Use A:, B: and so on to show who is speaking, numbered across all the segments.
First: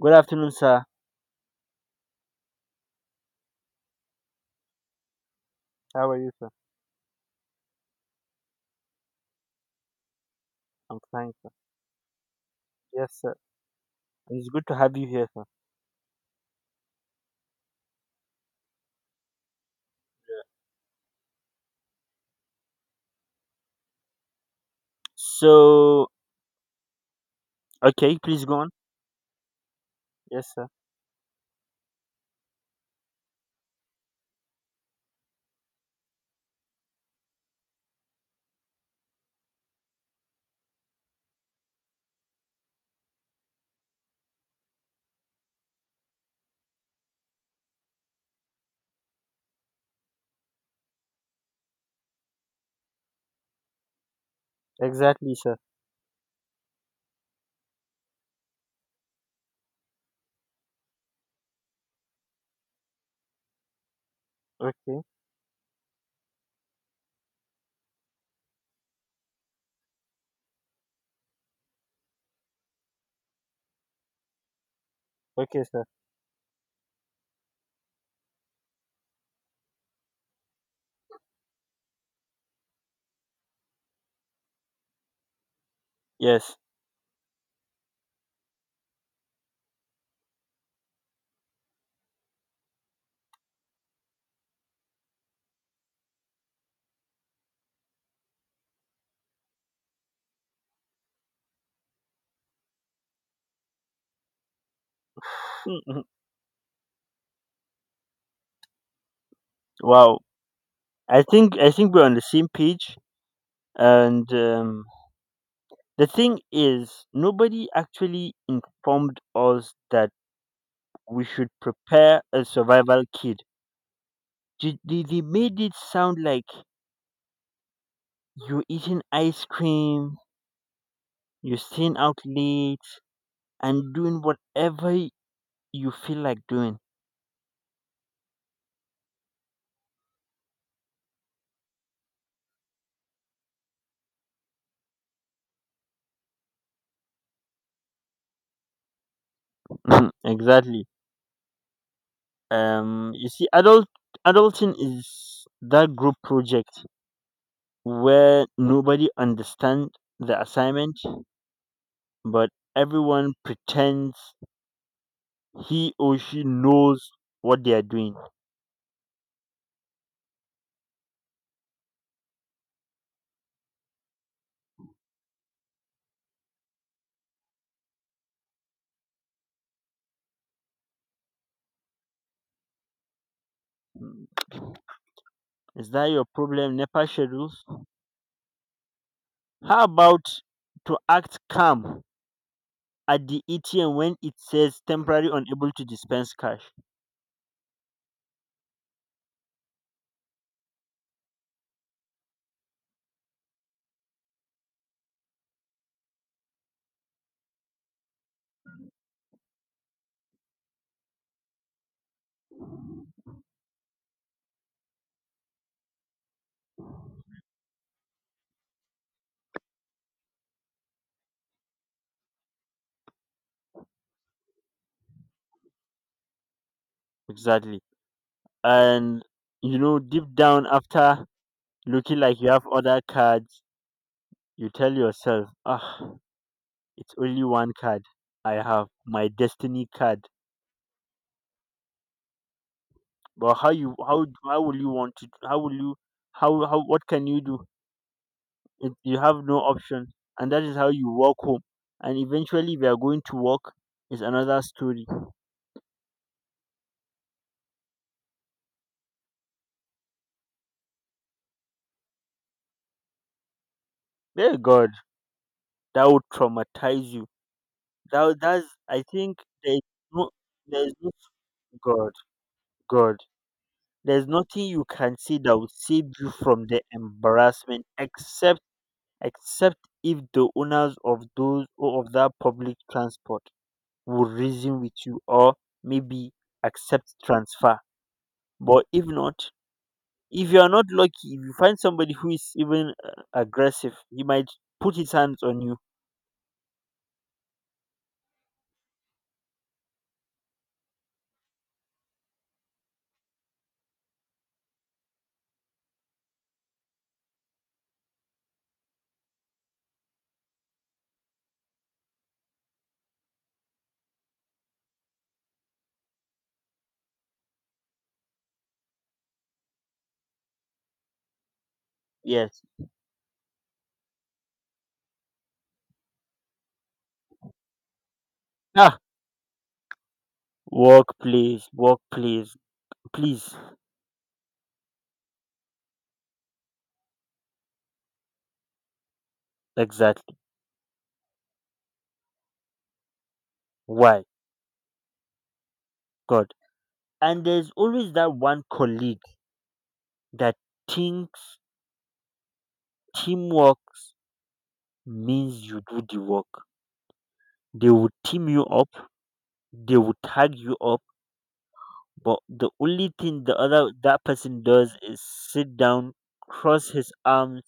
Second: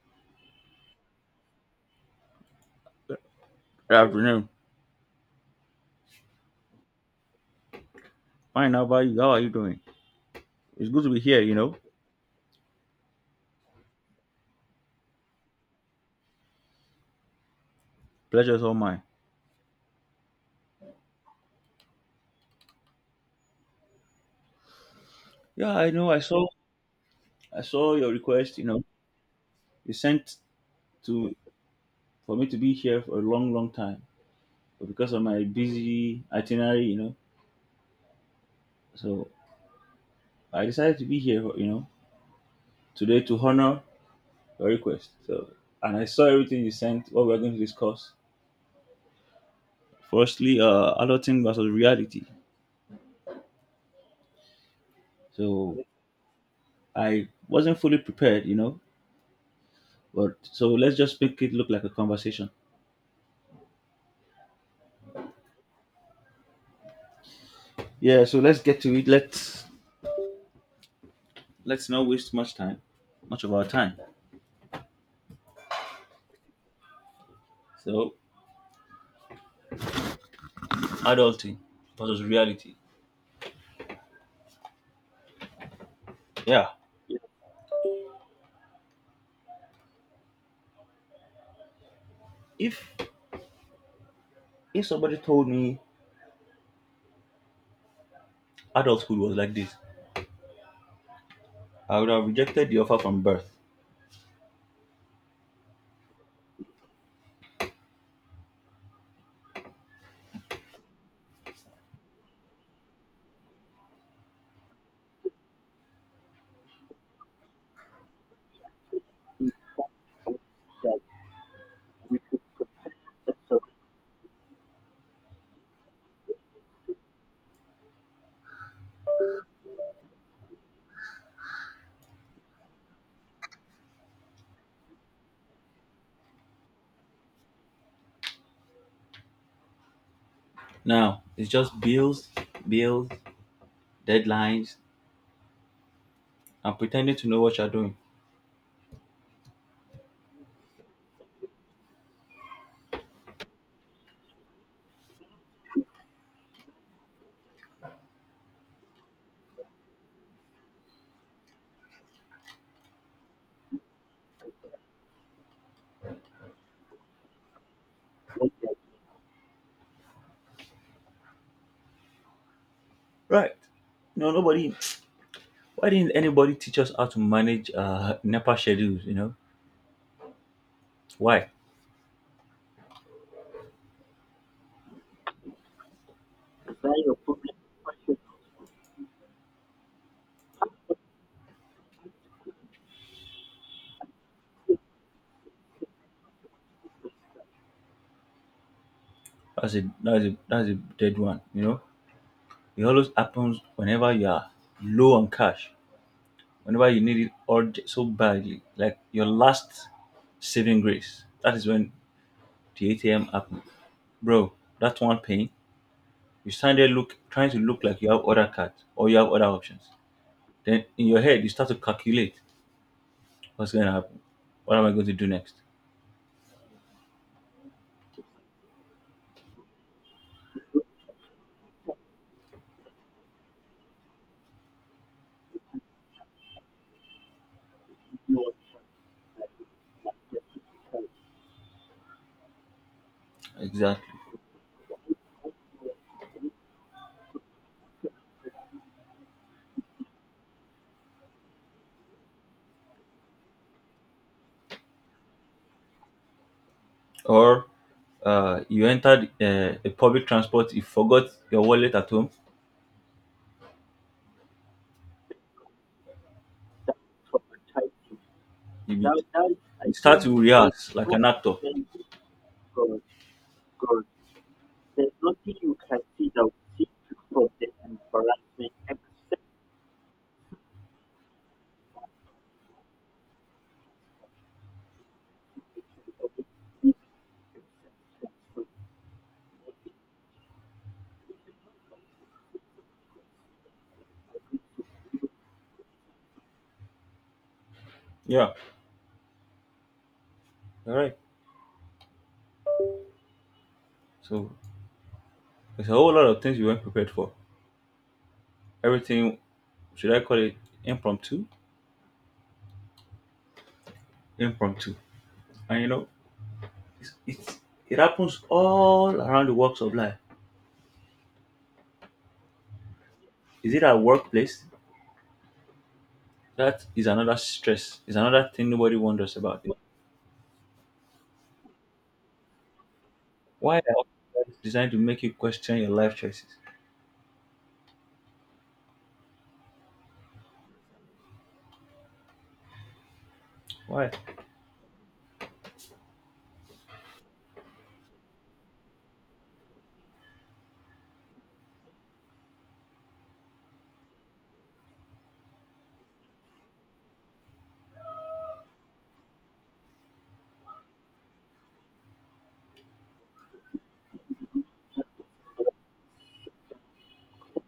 A: Good afternoon, sir.
B: Good afternoon.
A: How are you, sir?
B: Fine, how about you? How are you doing? It's
A: I'm
B: good to be
A: fine,
B: here,
A: sir.
B: you know.
A: Yes, sir. It's good to have you here, sir.
B: Pleasure's all mine. Yeah, I
A: So,
B: know. I saw your
A: okay, please go
B: request, you
A: on.
B: know. You sent
A: Yes, sir.
B: to for me to be here for a long, long time. But because of my busy itinerary, you know, so I decided to be here, you know, today to honor your request. So and I saw everything you sent, what we're going to discuss. Firstly, adulting versus reality.
A: Exactly, sir.
B: So I wasn't fully prepared, you know. But so let's just make it look like a conversation.
A: Okay.
B: Yeah, so let's get to it. Let's not waste much time, much of our time.
A: Okay, sir.
B: So adulting versus reality.
A: Yes.
B: Yeah. If if somebody told me adulthood was like this, I would have rejected the offer from birth.
A: Mhm. Wow. I think we're on the same page. And The thing is, nobody actually informed us that we should prepare a survival kit. They made it sound like you're eating ice cream, you're staying out late, and doing whatever you feel like doing.
B: Now it's just bills, bills, deadlines, and pretending to know what you're doing.
A: Exactly. You see, adulting is that group project where nobody understands the assignment, but everyone pretends he or she knows what they are doing.
B: Right. No, nobody. Why didn't anybody teach us how to manage NEPA schedules? You know why?
A: Mm, Is that your problem, NEPA schedules? How about to act calm at the ATM when it says temporary unable to dispense cash?
B: That's a dead one. You know it always happens whenever you are low on cash, whenever you need it so badly, like your last saving grace. That is when the ATM happened. Bro, that one pain, you stand there look trying to look like you have other cards or you have other options. Then in your head you start to calculate what's gonna happen. What am I going to do next?
A: Exactly. And you know, deep down, after looking like you have other cards, you tell yourself, ah, it's only one card I have, my destiny card. But how you
B: Exactly.
A: how will you want to how will you how what can you do? You have no option, and that is how you walk home. And eventually, we are going to walk is another story.
B: Or you entered a public transport, you forgot your wallet at home,
A: Dear God, that would traumatize you. That's,
B: you,
A: I think,
B: be,
A: there is
B: you start
A: no
B: to was
A: there is
B: rehearse like
A: no
B: so an actor.
A: God God. There's nothing you can say that will save you from the embarrassment, except except if the owners of those or of that public transport will reason with you or maybe accept transfer. But if not, if you are not lucky, if you find somebody who is even aggressive, he might put his hands on you.
B: Yeah. All right. So there's a whole lot of things you weren't prepared for. Everything, should I call it impromptu? Impromptu. And you know, it's, it's, it happens all around the walks of life.
A: Yes.
B: Is it at workplace? That is another stress. Is another thing nobody
A: Ah,
B: wonders about.
A: work, please, please.
B: Why are officers designed to make you question your life choices?
A: Exactly.
B: Why
A: Why? God. And there's always that one colleague that thinks teamworks means you do the work. They would team you up, they would tag you up, but the only thing the other that person does is sit down, cross his arms,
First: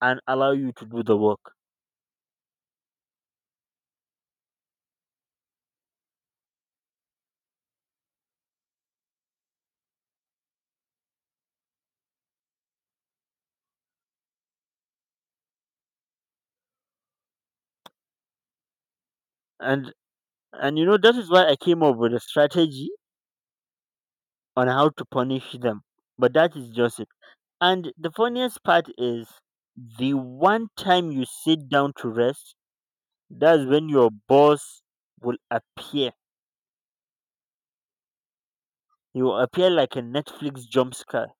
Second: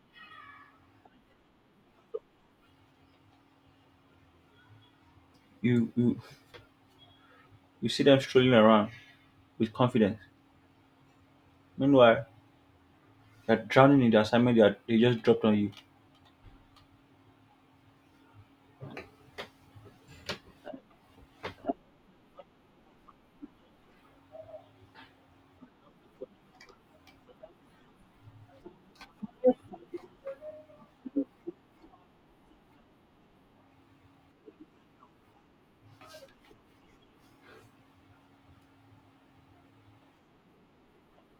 A: and allow you to do the work.
B: you you you see them strolling around with confidence. Meanwhile, they're drowning in the assignment they just dropped on you.
A: And and you know, that is why I came up with a strategy on how to punish them. But that is just it. And the funniest part is, the one time you sit down to rest, that's when your boss will appear. You appear like a Netflix jump scare.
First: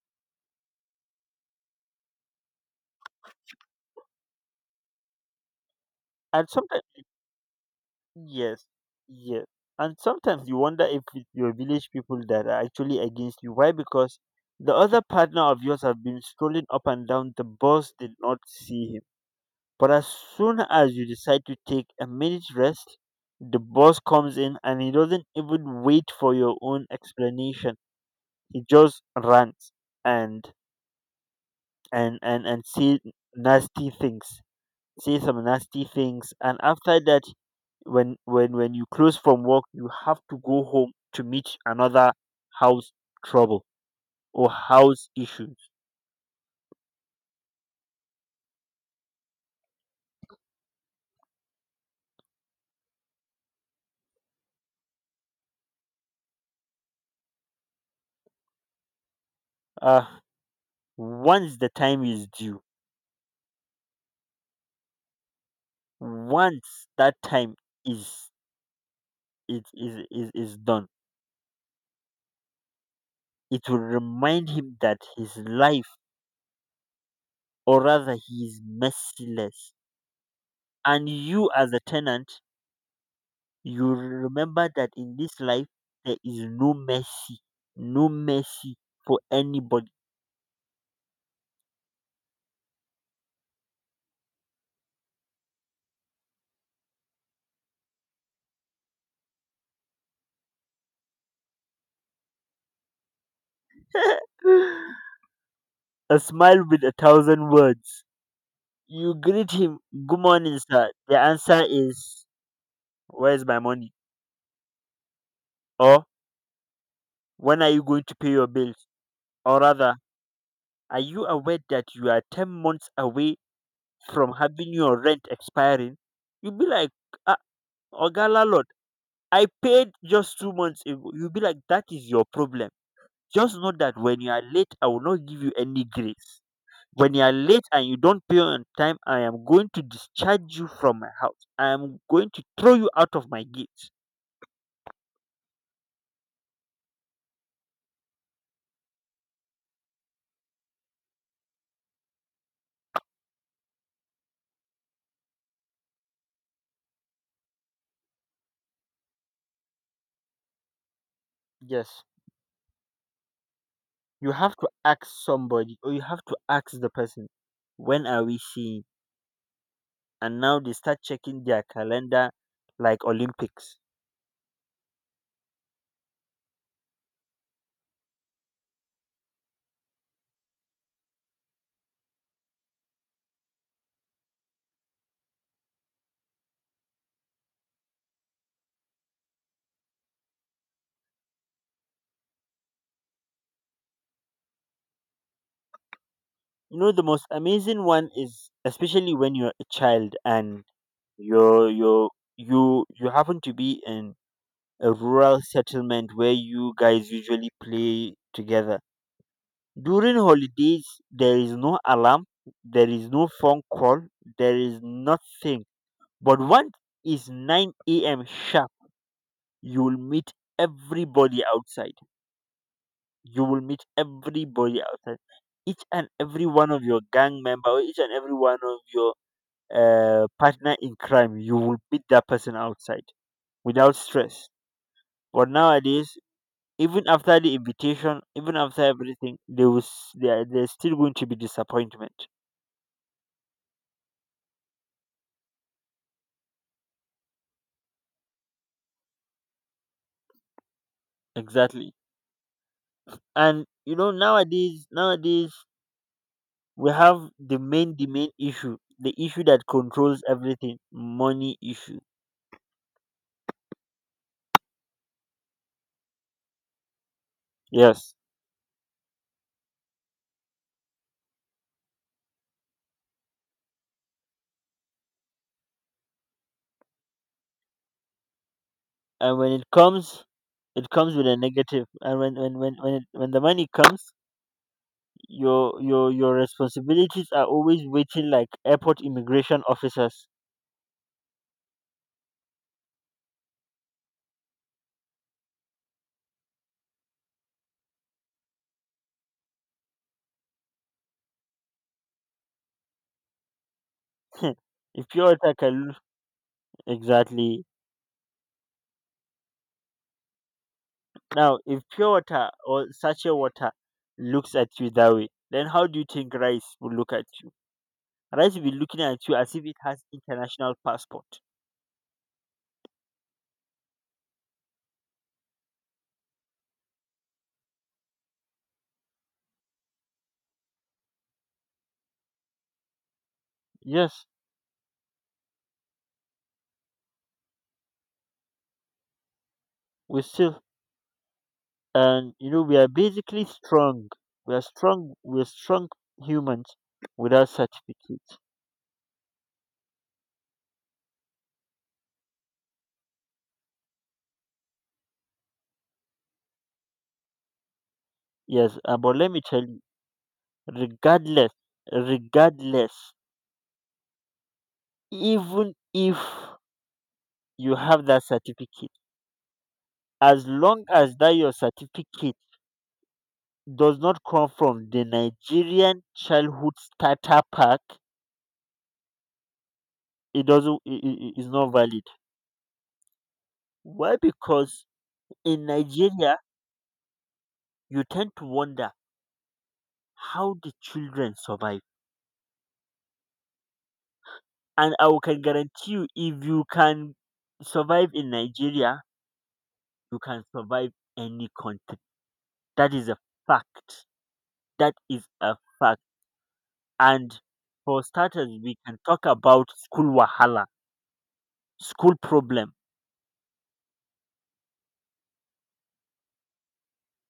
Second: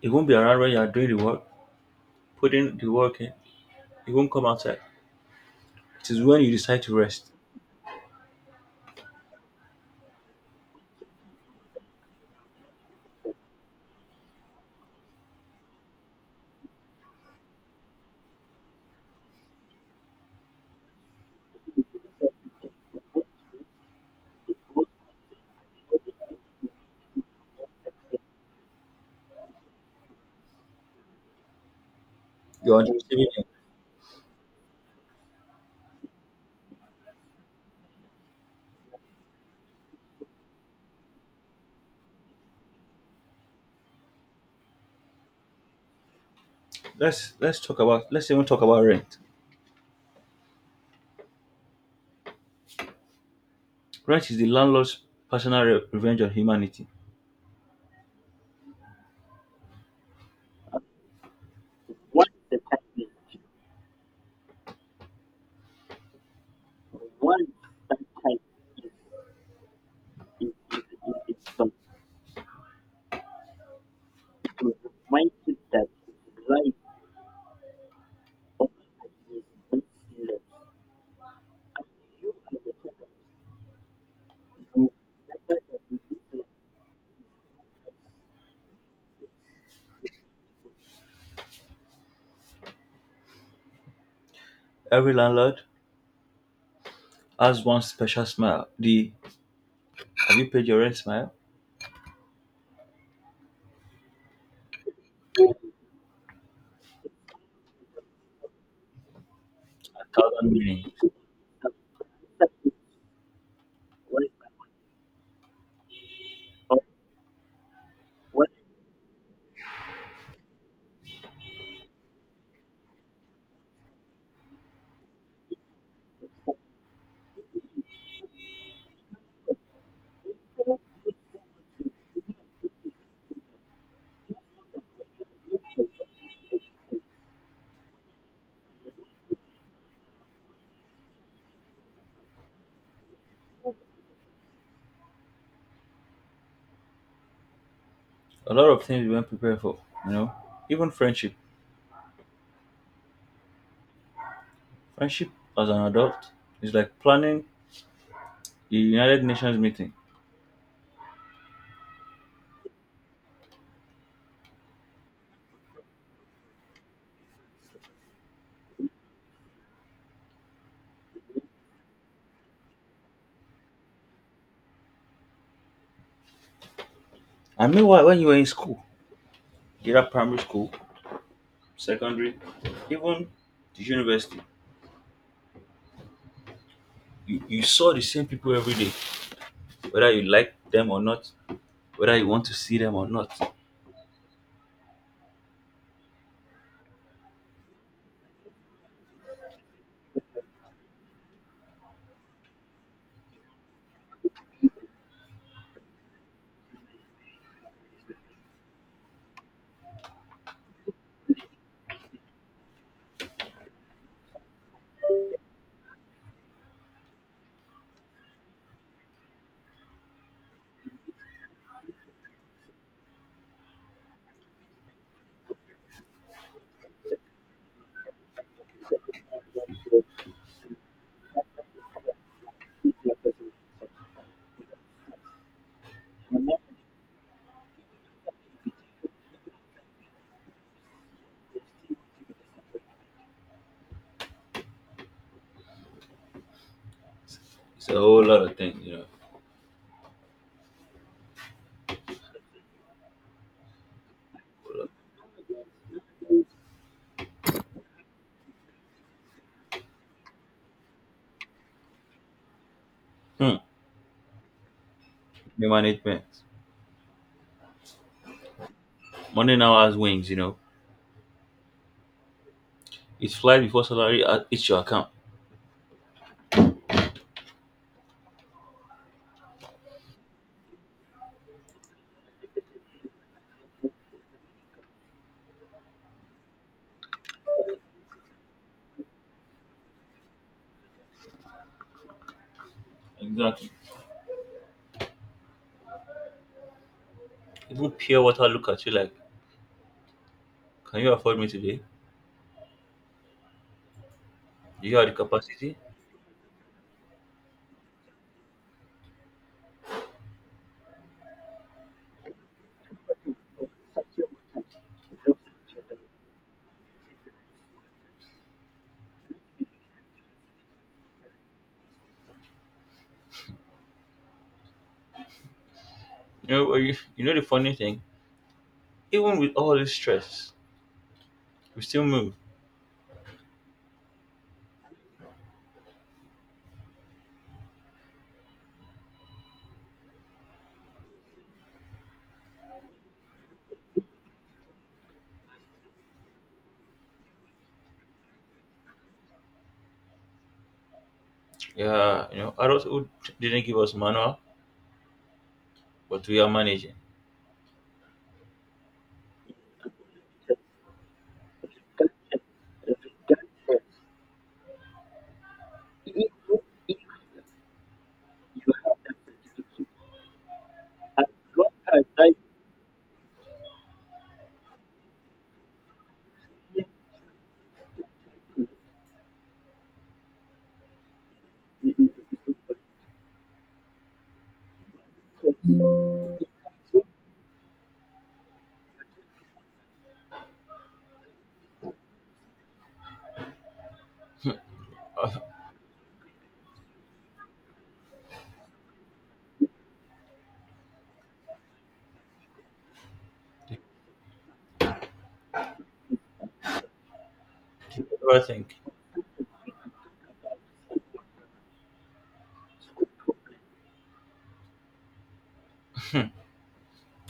B: It won't be around when you are doing the work, putting the work in. It won't come outside. It is when
A: And
B: you decide
A: sometimes,
B: to rest.
A: yes, yes. And sometimes you wonder if it's your village people that are actually against you. Why? Because the other partner of yours have been strolling up and down. The boss did not see him. But as soon as you decide to take a minute rest, the boss comes in and he doesn't even wait for your own explanation. He just runs and and
B: You're on the
A: say
B: receiving end.
A: nasty things, say some nasty things, and after that, when you close from work, you have to go home to meet another house trouble or house issues.
B: Let's even talk about rent. Rent is the landlord's revenge on humanity.
A: uh Once the time is due, once that time is is done, it will remind him that his life, or rather he, is merciless, and you as a tenant, you remember that in this life there is no mercy, no mercy, for anybody.
B: Every landlord has one special smile. The have you paid your rent smile?
A: A smile with a thousand words. You greet him,
B: A
A: "Good
B: thousand
A: morning,
B: meaning.
A: sir." The answer is, "Where's my money?" Or, "When are you going to pay your bills?" Or rather, "Are you aware that you are 10 months away from having your rent expiring?" You'll be like, "Ah, Ogala Lord, I paid just 2 months ago." You'll be like, "That is your problem. Just know that when you are late, I will not give you any grace. When you are late and you don't pay on time, I am going to discharge you from my house. I am going to throw you out of my gate."
B: A lot of things we weren't prepared for, you know. Even friendship. Friendship as an adult is like planning the United Nations meeting.
A: Yes, you have to ask somebody, or you have to ask the person, when are we seeing? And now they start checking their calendar like Olympics.
B: I mean why when you were in school, either primary school, secondary, even the university. You you, saw the same people every day, whether you like them or not, whether you want to see them or not.
A: You know, the most amazing one is especially when you're a child and you're you you you happen to be in a rural settlement where you guys usually play together. During holidays, there is no alarm, there is no phone call, there is nothing. But once it's 9 a.m. sharp, you will meet everybody outside. You will meet everybody outside. Each and every one of your gang member, or each and every one of your partner in crime, you will meet that person outside without stress. But nowadays, even after the invitation, even after everything, there's still going to be disappointment.
B: It's a whole lot of things, you know.
A: Exactly. And you know, nowadays we have the main issue, the issue that controls everything: money issue.
B: Hmm. Money management.
A: Yes.
B: Money now has wings, you know. It's fly before salary hits your account.
A: And when it comes, it comes with a negative. And when the money comes, your responsibilities are always waiting like airport immigration officers.
B: Exactly. Even pure water look at you like, can you afford me today? Do you have
A: if
B: the
A: pure water
B: capacity?
A: can loo- Exactly. Now if pure water or sachet water looks at you that way, then how do you think rice will look at you? Right will be looking at you as if it has international passport.
B: You know the funny thing? Even with all this stress, we still move.
A: Yes, we still, and you know, we are basically strong. We are strong. We are strong humans without certificates.
B: Yeah, you know, adulthood didn't give us manual, but we are managing.
A: Yes, but let me tell you, regardless, regardless, even if you have that certificate, as long as that your certificate does not come from the Nigerian childhood starter pack, it doesn't. It is not valid. Why? Because in Nigeria, you tend to wonder how the children survive. And I can guarantee you, if you can survive in Nigeria, you can survive any country. That is a
B: Do
A: fact. That is a fact. And for
B: you ever
A: starters,
B: think
A: we can talk about school wahala, school problem.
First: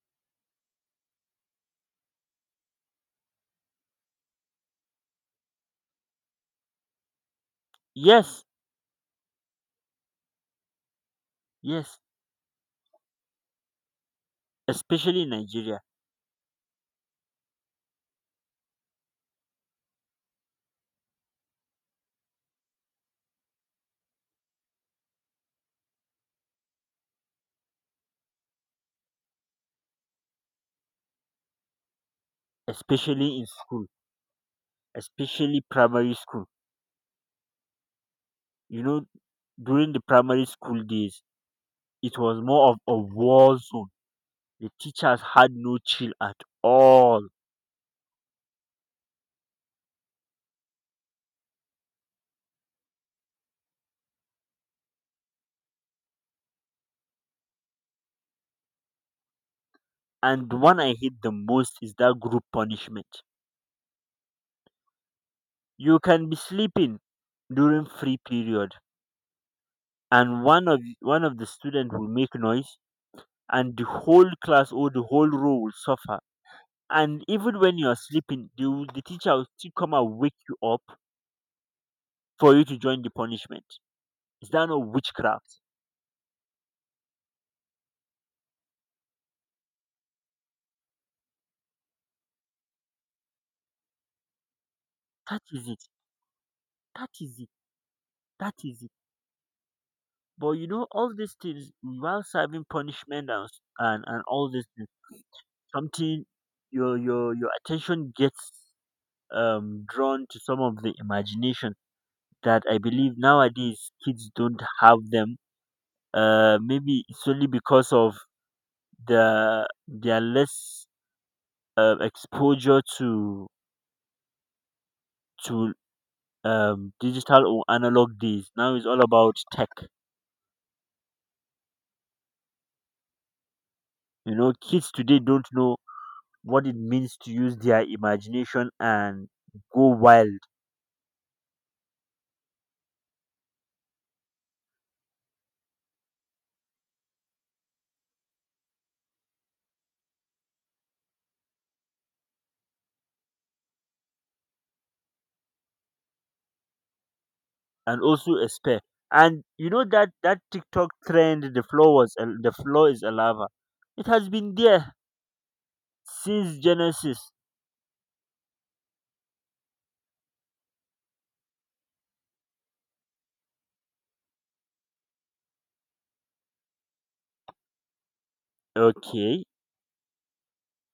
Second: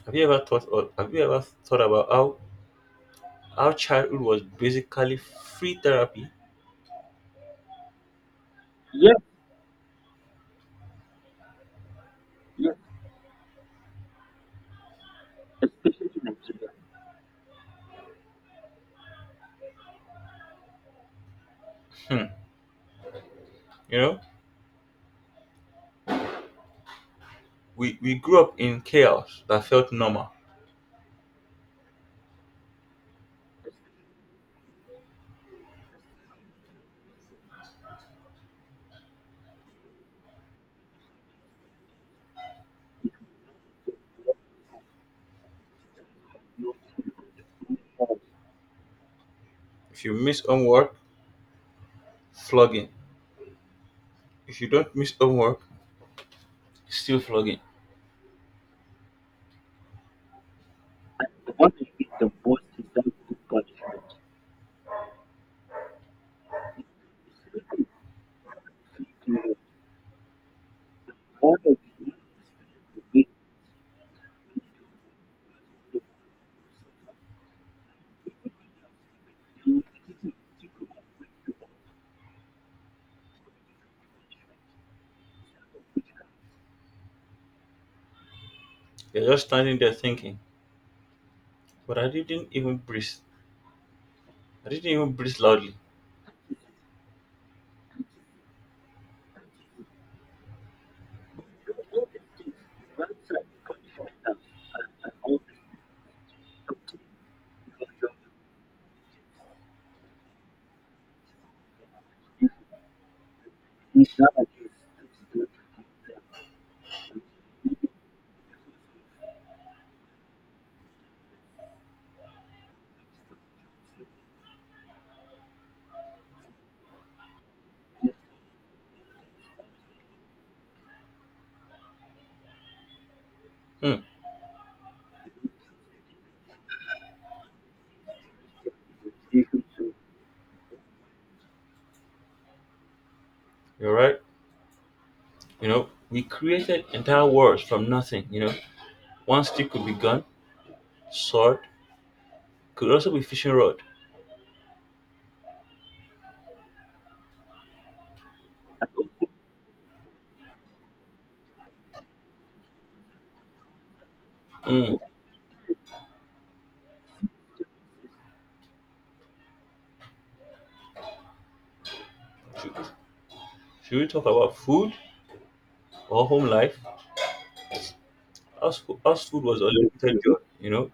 B: Have you ever thought about how our childhood was basically free therapy?
A: Yes, yes, especially in Nigeria,
B: Hmm. You know, we grew up in chaos that felt normal.
A: especially in school, especially primary school. You know, during the primary school days, it was more of a war zone. The teachers had no chill at all.
B: If you miss homework, flogging. If you don't miss homework, still flogging.
A: And the one I hate the most is that group punishment. You can be sleeping during free period, and one of the students will make noise and the whole class or the whole row will suffer. And even when you are sleeping, the teacher will still come and wake you up for you to join the punishment. Is that not witchcraft?
B: You're just standing there thinking, but I didn't even breathe. I didn't even breathe
A: That is
B: loudly.
A: it. That is it. That is it. But you know, all these things while serving punishment, and all these things, something, your attention gets drawn to some of the imagination that I believe nowadays kids don't have them. Maybe it's only because of their less exposure to to digital or analog days. Now it's all about tech.
B: Hmm.
A: You know, kids today don't know what it means to use their imagination and go wild.
B: You're right. You know, we created entire worlds from nothing. You know, one stick could be gun, sword, could also be fishing rod.
A: And also a spare. And you know that TikTok trend, the floor is a lava. It has been there
B: Hmm.
A: since Genesis.
B: Should, should we talk about food? Or home life. House food
A: Okay.
B: was unlimited joy, you know,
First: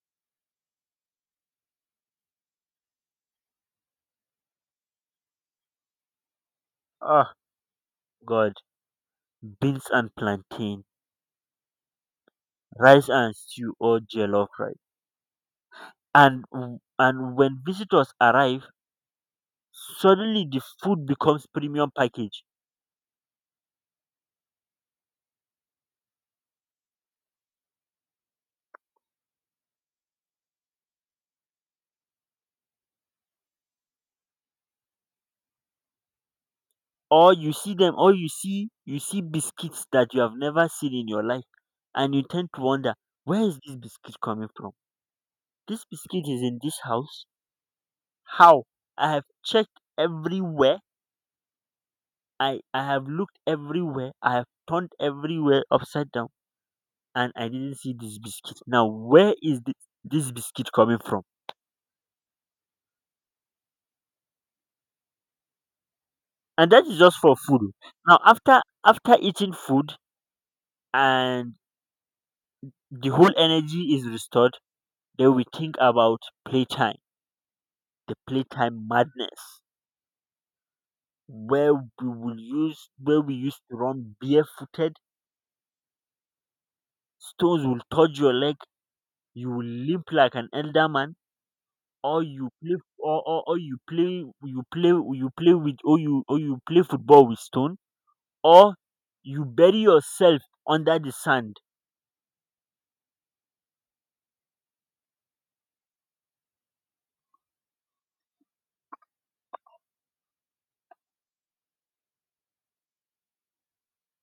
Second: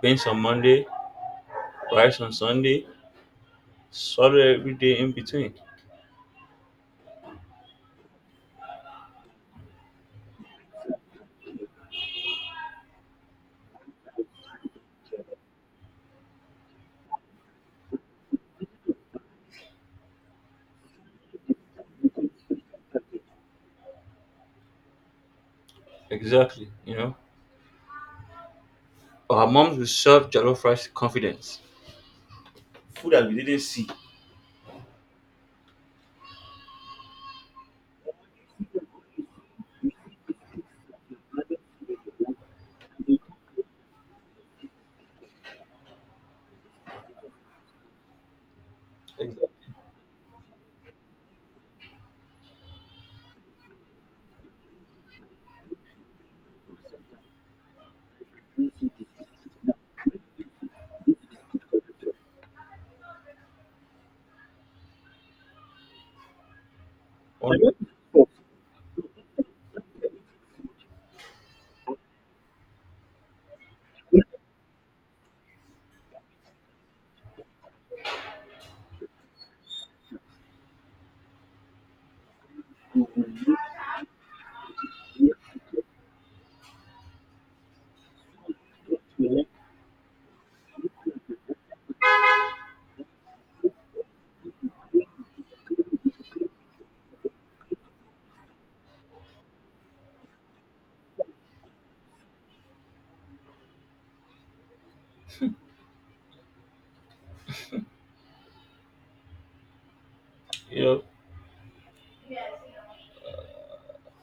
B: beans on Monday, rice on Sunday, salad every day in between.
A: Oh God, beans and plantain, rice and stew or jollof rice. And when visitors arrive, suddenly the food becomes premium package.
B: Exactly, you know. Our moms would serve jollof rice with confidence. Food that we didn't see.
A: Or you see biscuits that you have never seen in your life, and you tend to wonder where is this biscuit coming from. This biscuit is in this house. How? I have
B: Exactly.
A: checked everywhere. I have looked everywhere. I have turned everywhere upside down and I didn't see this biscuit. Now, where is this biscuit coming from? And that is just for
B: Or,
A: food. Oh. Now, after eating food and the whole energy is restored, then we think about playtime, the playtime madness, where we used to run barefooted, stones will touch your leg, you will limp like an elder man, or you play football with stone, or you bury yourself under the sand.
B: you know,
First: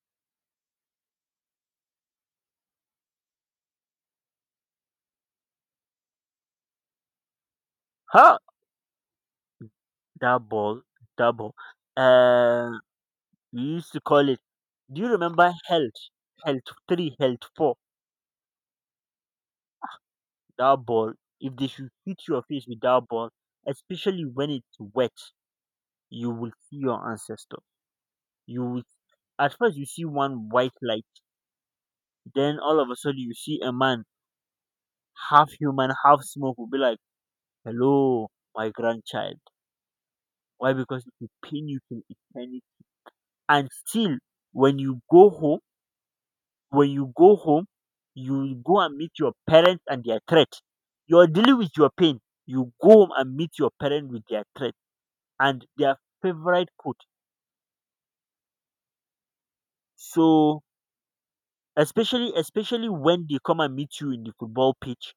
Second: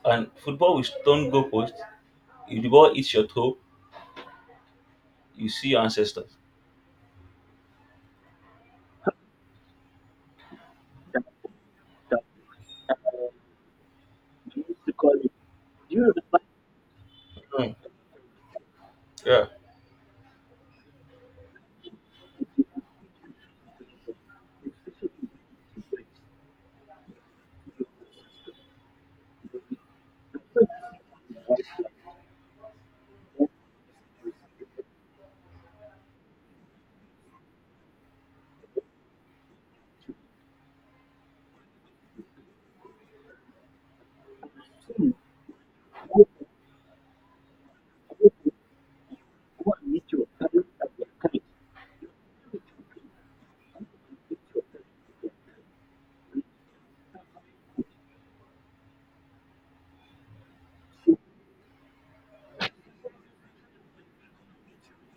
B: and football with stone goalpost. If the ball hits your toe, you see your ancestors.
A: Huh? That ball, that ball. Uh, we used to call it. Do you remember health? Health three, health
B: Hmm,
A: four.
B: yeah.
A: That ball, if they should hit your face with that ball, especially when it's wet, you will see your ancestor. You will. At first, you see one white light. Then all of a sudden, you see a man half human, half smoke will be like, "Hello, my grandchild." Why? Because it will pain you till eternity. And still, when you go home, when you go home, you go and meet your parents and their threat. You are dealing with your pain. You go home and meet your parents with their threat and their favorite quote. So especially when they come and meet you in the football pitch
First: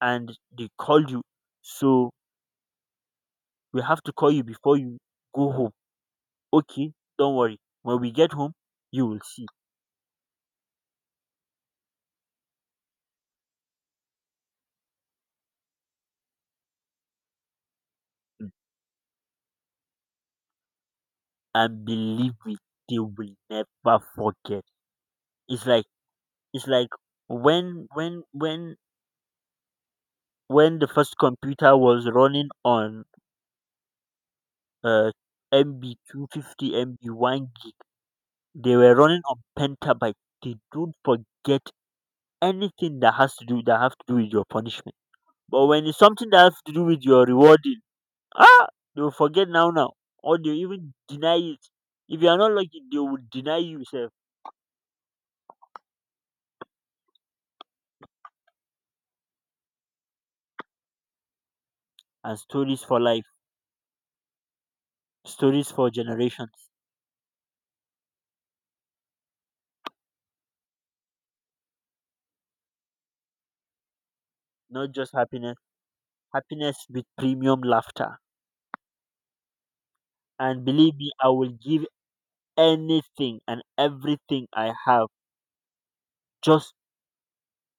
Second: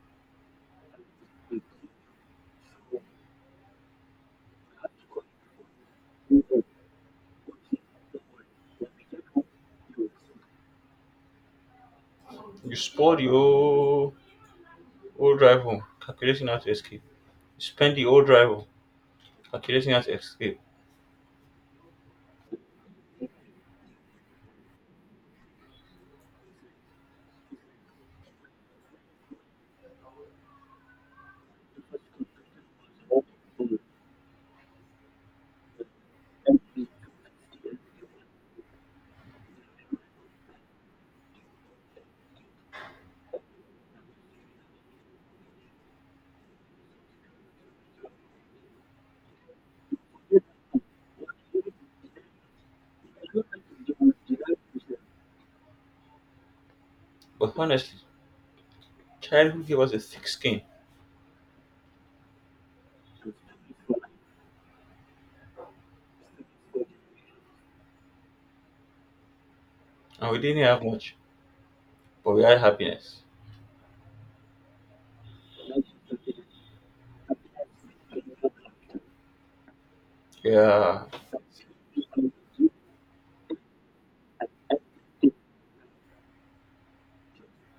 A: and they call you. So we have to call you before you go home. Okay, don't worry. When we get home, you will see.
B: You spoil the whole, whole drive home, calculating how to escape. You spend the whole drive home, calculating how to escape.
A: And believe me, they will never forget. It's like it's like when when when when the first computer was running on uh MB 250 MB one gig, they were running on pentabyte. They don't forget anything that has to do with your punishment. But when it's something that has to do with your reward, Ah! They will forget now, or they even deny it. If you are not lucky, they will deny you self.
B: But honestly, childhood gave us a thick skin
A: And stories for life, stories for generations,
B: and we didn't have much, but we had happiness.
A: not just happiness. Happiness with premium laughter. And believe
B: Yeah,
A: me, I will give anything and everything I have just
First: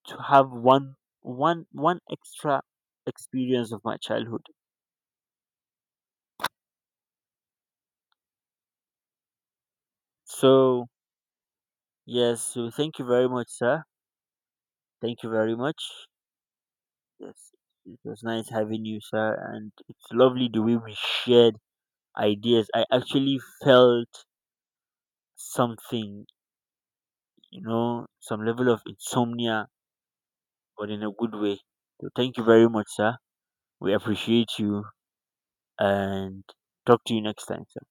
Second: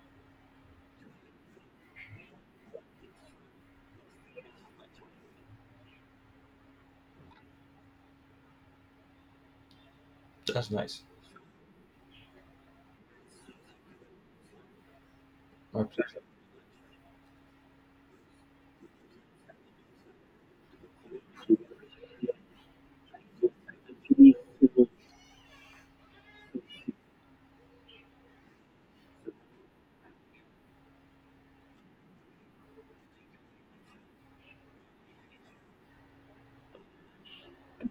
A: to have one extra experience of my childhood.
B: that's
A: So
B: nice.
A: yes, so thank you very much, sir. Thank you very
B: My
A: much.
B: pleasure.
A: Yes, it was nice having you, sir, and it's lovely the way we shared ideas. I actually felt something, some level of insomnia, but in a good way. So thank you very much, sir. We appreciate you and talk to you next time, sir.